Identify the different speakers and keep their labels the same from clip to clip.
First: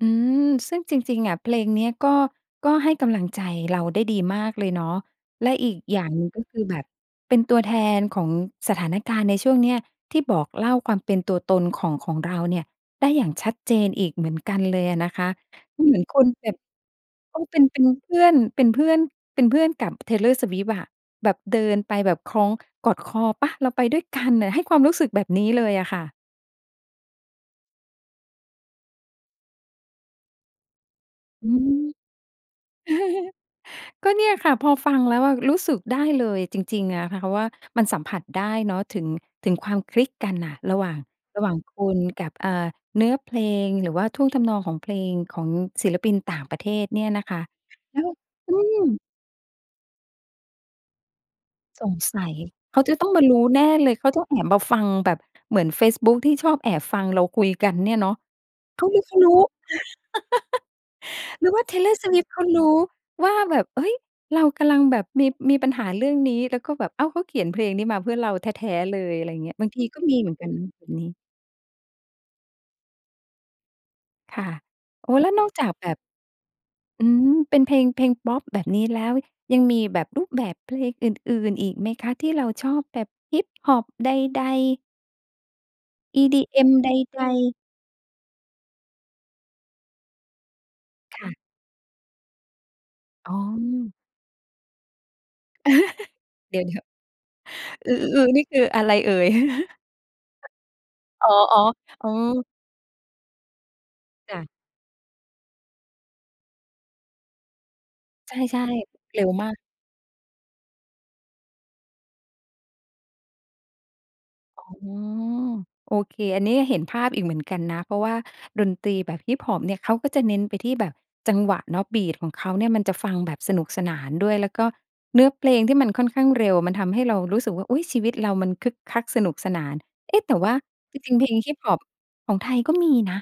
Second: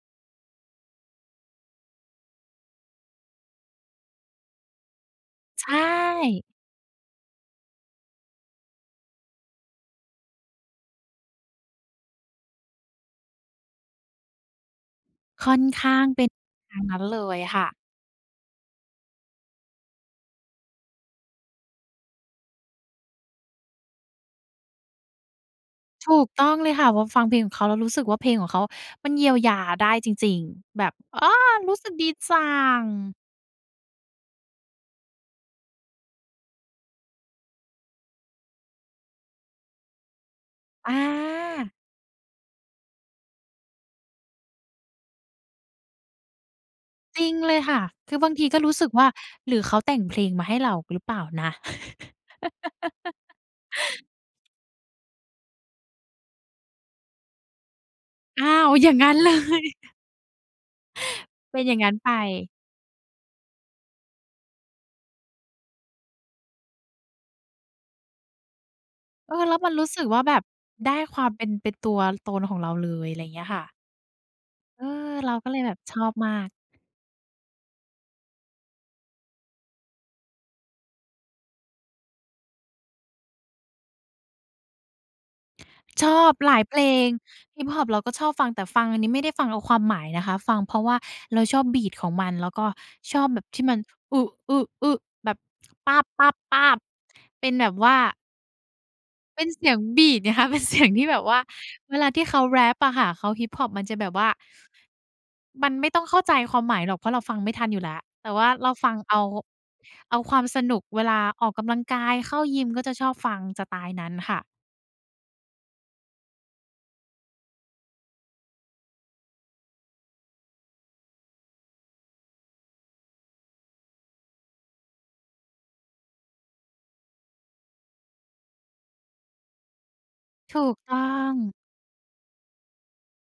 Speaker 1: อืม ซึ่งจริง ๆ อะ เพลงเนี้ยก็ ก็ให้กำลังใจเราได้ดีมากเลยเนาะ และ
Speaker 2: ใช
Speaker 1: อีกอย่างหนึ่งก็
Speaker 2: ่
Speaker 1: คือแบบเป็นตัวแทนของสถานการณ์ในช่วงเนี้ย ที่บอกเล่าความเป็นตัวตนของ ของเราเนี่ย ได้อย่างชัดเจนอีกเหมือนกันเลยอะนะคะ
Speaker 2: ค่อนข
Speaker 1: เหม
Speaker 2: ้
Speaker 1: ื
Speaker 2: า
Speaker 1: อน
Speaker 2: ง
Speaker 1: ค
Speaker 2: เป็
Speaker 1: น
Speaker 2: น
Speaker 1: แบบ
Speaker 2: ทางนั้นเล
Speaker 1: ก
Speaker 2: ย
Speaker 1: ็เป
Speaker 2: ค
Speaker 1: ็น
Speaker 2: ่ะ
Speaker 1: เป็นเพื่อน เป็นเพื่อน เป็นเพื่อนกับ Taylor Swift อะ แบบเดินไปแบบคล้อง กอดคอเปล่า เราไปด้วยกันน่ะ ให้ความรู้สึกแบบนี้เลยอะค่
Speaker 2: ถ
Speaker 1: ะ
Speaker 2: ูกต้องเลยค่ะ พอฟังเพลงของเขาแล้วรู้สึกว่าเพลงของเขามันเยียวยาได้จริง ๆ แบบ อา
Speaker 1: อืม
Speaker 2: รู้สึกดีจัง
Speaker 1: ก็เนี่ยค่ะ พอฟังแล้วอะรู้สึกได้เลยจริง ๆ อะค่ะ ว่ามันสัมผัสได้เนาะ ถึง ถึงความคลิกกันน่ะ ระหว่าง ระหว่าง
Speaker 2: อา
Speaker 1: คุณกับ อ่า เนื้อเพลง หรือว่าท่วงทำนองของเพลง ของศิลปินต่างประเทศเนี่ย
Speaker 2: จ
Speaker 1: นะ
Speaker 2: ริ
Speaker 1: ค
Speaker 2: ง
Speaker 1: ะ
Speaker 2: เลยค่ะ
Speaker 1: แล้ว
Speaker 2: คือบางที
Speaker 1: อื
Speaker 2: ก็รู้สึก
Speaker 1: ม
Speaker 2: ว่า หรือเขาแต่งเพลงมาให้เราหรือเปล่านะ?
Speaker 1: สงสัย เขาจะต้องมารู้แน่เลย เขาต้องแอบมาฟังแบบเหมือนเฟซบุ๊กที่ชอบแอบฟังเราคุยกันเนี่ยเนาะ
Speaker 2: อ้าว
Speaker 1: เข
Speaker 2: อย
Speaker 1: า
Speaker 2: ่าง
Speaker 1: รู้
Speaker 2: งั
Speaker 1: เ
Speaker 2: ้
Speaker 1: ข
Speaker 2: น
Speaker 1: า
Speaker 2: เ
Speaker 1: ร
Speaker 2: ล
Speaker 1: ู้
Speaker 2: ย
Speaker 1: หรือ
Speaker 2: เป
Speaker 1: ว่
Speaker 2: ็น
Speaker 1: า
Speaker 2: อย่างงั้น
Speaker 1: Taylor
Speaker 2: ไป
Speaker 1: Swift เขารู้ว่าแบบ เฮ้ย เรากำลังแบบมี มีปัญหาเรื่องนี้ แล้วก็แบบ อ้าว เขาเขียนเพลงนี้มาเพื่อเราแท้ ๆ เลย อะไร
Speaker 2: เอ
Speaker 1: อ
Speaker 2: ่
Speaker 1: ย่า
Speaker 2: อ
Speaker 1: งเงี
Speaker 2: แล
Speaker 1: ้ย
Speaker 2: ้ว
Speaker 1: บ
Speaker 2: ม
Speaker 1: า
Speaker 2: ั
Speaker 1: ง
Speaker 2: น
Speaker 1: ท
Speaker 2: ร
Speaker 1: ี
Speaker 2: ู้
Speaker 1: ก
Speaker 2: ส
Speaker 1: ็
Speaker 2: ึก
Speaker 1: มี
Speaker 2: ว่า
Speaker 1: เหม
Speaker 2: แ
Speaker 1: ือ
Speaker 2: บ
Speaker 1: น
Speaker 2: บ
Speaker 1: กันแบ
Speaker 2: ไ
Speaker 1: บ
Speaker 2: ด้
Speaker 1: นี้
Speaker 2: ความเป็น เป็นตัวตนของเราเลย อะไรอย่างเงี้ยค่ะ
Speaker 1: ค่ะ
Speaker 2: เออ
Speaker 1: โอ้ แล
Speaker 2: เ
Speaker 1: ้
Speaker 2: ร
Speaker 1: ว
Speaker 2: า
Speaker 1: น
Speaker 2: ก
Speaker 1: อ
Speaker 2: ็
Speaker 1: ก
Speaker 2: เล
Speaker 1: จ
Speaker 2: ย
Speaker 1: า
Speaker 2: แบ
Speaker 1: ก
Speaker 2: บ
Speaker 1: แบ
Speaker 2: ช
Speaker 1: บ
Speaker 2: อบมาก
Speaker 1: อืม เป็นเพลง เพลงพอปแบบนี้แล้ว ยังมีแบบรูปแบบเพลงอื่น ๆ อีกไหมคะที่เราชอบแบบ Hiphop ใด ๆ?
Speaker 2: ชอบหลาย
Speaker 1: EDM
Speaker 2: เพล
Speaker 1: ใด
Speaker 2: ง
Speaker 1: ๆ
Speaker 2: Hiphop เราก็ชอบฟัง แต่ฟังอันนี้ไม่ได้ฟังเอาความหมายนะคะ ฟังเพราะว่า
Speaker 1: ค่ะ
Speaker 2: เราชอบ Beat ของมัน แล้วก็ชอบ
Speaker 1: อ๋
Speaker 2: แ
Speaker 1: อ
Speaker 2: บบที่มัน แบ
Speaker 1: เดี๋ยว
Speaker 2: บ เป็นแบบว่า
Speaker 1: ๆ นี่คืออะไรเอ่ย?
Speaker 2: เป็นเสียง Beat ไงคะ เป็น เสียง ที่แบ
Speaker 1: อ
Speaker 2: บ
Speaker 1: ๋อ
Speaker 2: ว่า เว
Speaker 1: ๆ อ
Speaker 2: ล
Speaker 1: ๋
Speaker 2: าที่เขา
Speaker 1: อ
Speaker 2: แรปอะค่ะ เขา Hiphop มันจะแบบว่า
Speaker 1: ค่ะ
Speaker 2: มันไม่ต้องเข้าใจความหมายหรอก เพราะเราฟังไม่ทันอยู่แล้ว แต่
Speaker 1: ใช
Speaker 2: ว่า
Speaker 1: ่
Speaker 2: เราฟังเ
Speaker 1: ๆ
Speaker 2: อ
Speaker 1: เ
Speaker 2: า
Speaker 1: ร็วมาก
Speaker 2: เอาความสนุกเวลาออกกำลังกาย เข้ายิม ก็จะชอบฟังสไตล์นั้นค่ะ
Speaker 1: อ๋อ โอเค อันนี้เห็นภาพอีกเหมือนกันนะ เพราะว่าดนตรีแบบ Hip hop เนี่ย เขาก็จะเน้นไปที่แบบจังหวะเนาะ Beat ของเขาเนี่ย มันจะฟังแบบสนุกสนานด้วย แล้วก็เนื้อเพลงที่มันค่อนข้างเร็ว มันทำให้เรารู้สึกว่า "อุ๊ย! ชีวิตเรามันคึกคักสนุกสนาน" เอ๊ะ แต่ว่า
Speaker 2: ถูกต
Speaker 1: จ
Speaker 2: ้อ
Speaker 1: ริง ๆ เพลง
Speaker 2: ง
Speaker 1: Hip hop ของไทยก็มีนะ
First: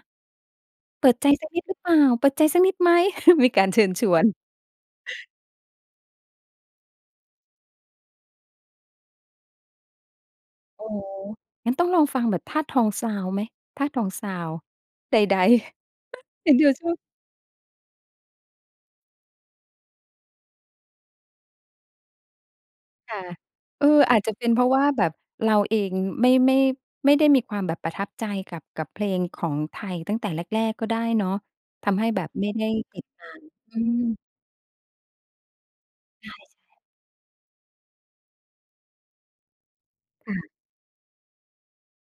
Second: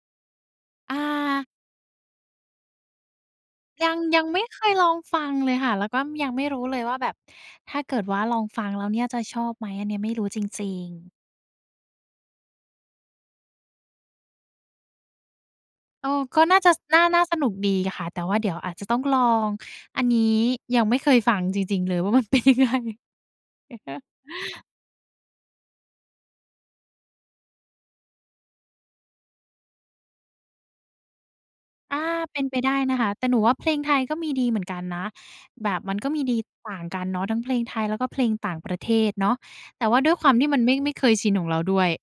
Speaker 2: อ่
Speaker 1: เปิดใจสั
Speaker 2: า
Speaker 1: กนิดหรือเปล่า เปิดใจสักนิดไหม? มีการเชิ
Speaker 2: ย
Speaker 1: ญ
Speaker 2: ัง
Speaker 1: ช
Speaker 2: ย
Speaker 1: ว
Speaker 2: ัง
Speaker 1: น
Speaker 2: ไม่เคยลองฟังเลยค่ะ แล้วก็ยังไม่รู้เลยว่าแบบถ้าเกิดว่าลองฟังแล้วเนี่ยจะชอบไหม อันเนี้ยไม่รู้จริ
Speaker 1: โอ
Speaker 2: ง
Speaker 1: ้โฮ
Speaker 2: ๆ
Speaker 1: งั้นต้องลองฟังแบบธาตุทองซาวด์ไหม? ธาตุทองซาวด์ ใด ๆ
Speaker 2: เออ ก็
Speaker 1: เห็
Speaker 2: น
Speaker 1: น
Speaker 2: ่า
Speaker 1: เธ
Speaker 2: จะ
Speaker 1: อ
Speaker 2: ส
Speaker 1: ชอ
Speaker 2: น
Speaker 1: บ
Speaker 2: ่า น่าสนุกดีค่ะ แต่ว่าเดี๋ยวอาจจะต้องลอง อันนี้ยังไม่เคยฟังจริง ๆ เลยว่า มันเป็นยังไง
Speaker 1: ค่ะ เอ่อ อาจจะเป็นเพราะว่าแบบเราเองไม่ ไม่ ไม่ได้มีความแบบประทับใจกับ กับเพลงของไทยตั้งแต่แรก ๆ ก็ได้เนาะ ท
Speaker 2: อ
Speaker 1: ำใ
Speaker 2: า
Speaker 1: ห้แบบ
Speaker 2: เป็
Speaker 1: ไ
Speaker 2: น
Speaker 1: ม่
Speaker 2: ไป
Speaker 1: ได้
Speaker 2: ได้น
Speaker 1: ต
Speaker 2: ะ
Speaker 1: ิ
Speaker 2: ค
Speaker 1: ด
Speaker 2: ะ
Speaker 1: ต
Speaker 2: แต
Speaker 1: า
Speaker 2: ่หนูว่า
Speaker 1: ม
Speaker 2: เพล
Speaker 1: อื
Speaker 2: งไทยก็
Speaker 1: ม
Speaker 2: มีดีเหมือนกันนะ แบบมันก็มี
Speaker 1: ใช
Speaker 2: ดี
Speaker 1: ่
Speaker 2: ต่า
Speaker 1: ๆ
Speaker 2: งกันเนาะ ทั้งเพลงไทย แล้วก็เพลงต่างประเทศเนาะ แต่ว่าด้วยคว
Speaker 1: ค
Speaker 2: ามที
Speaker 1: ่ะ
Speaker 2: ่มันไม่ ไม่เคยชินของเราด้วย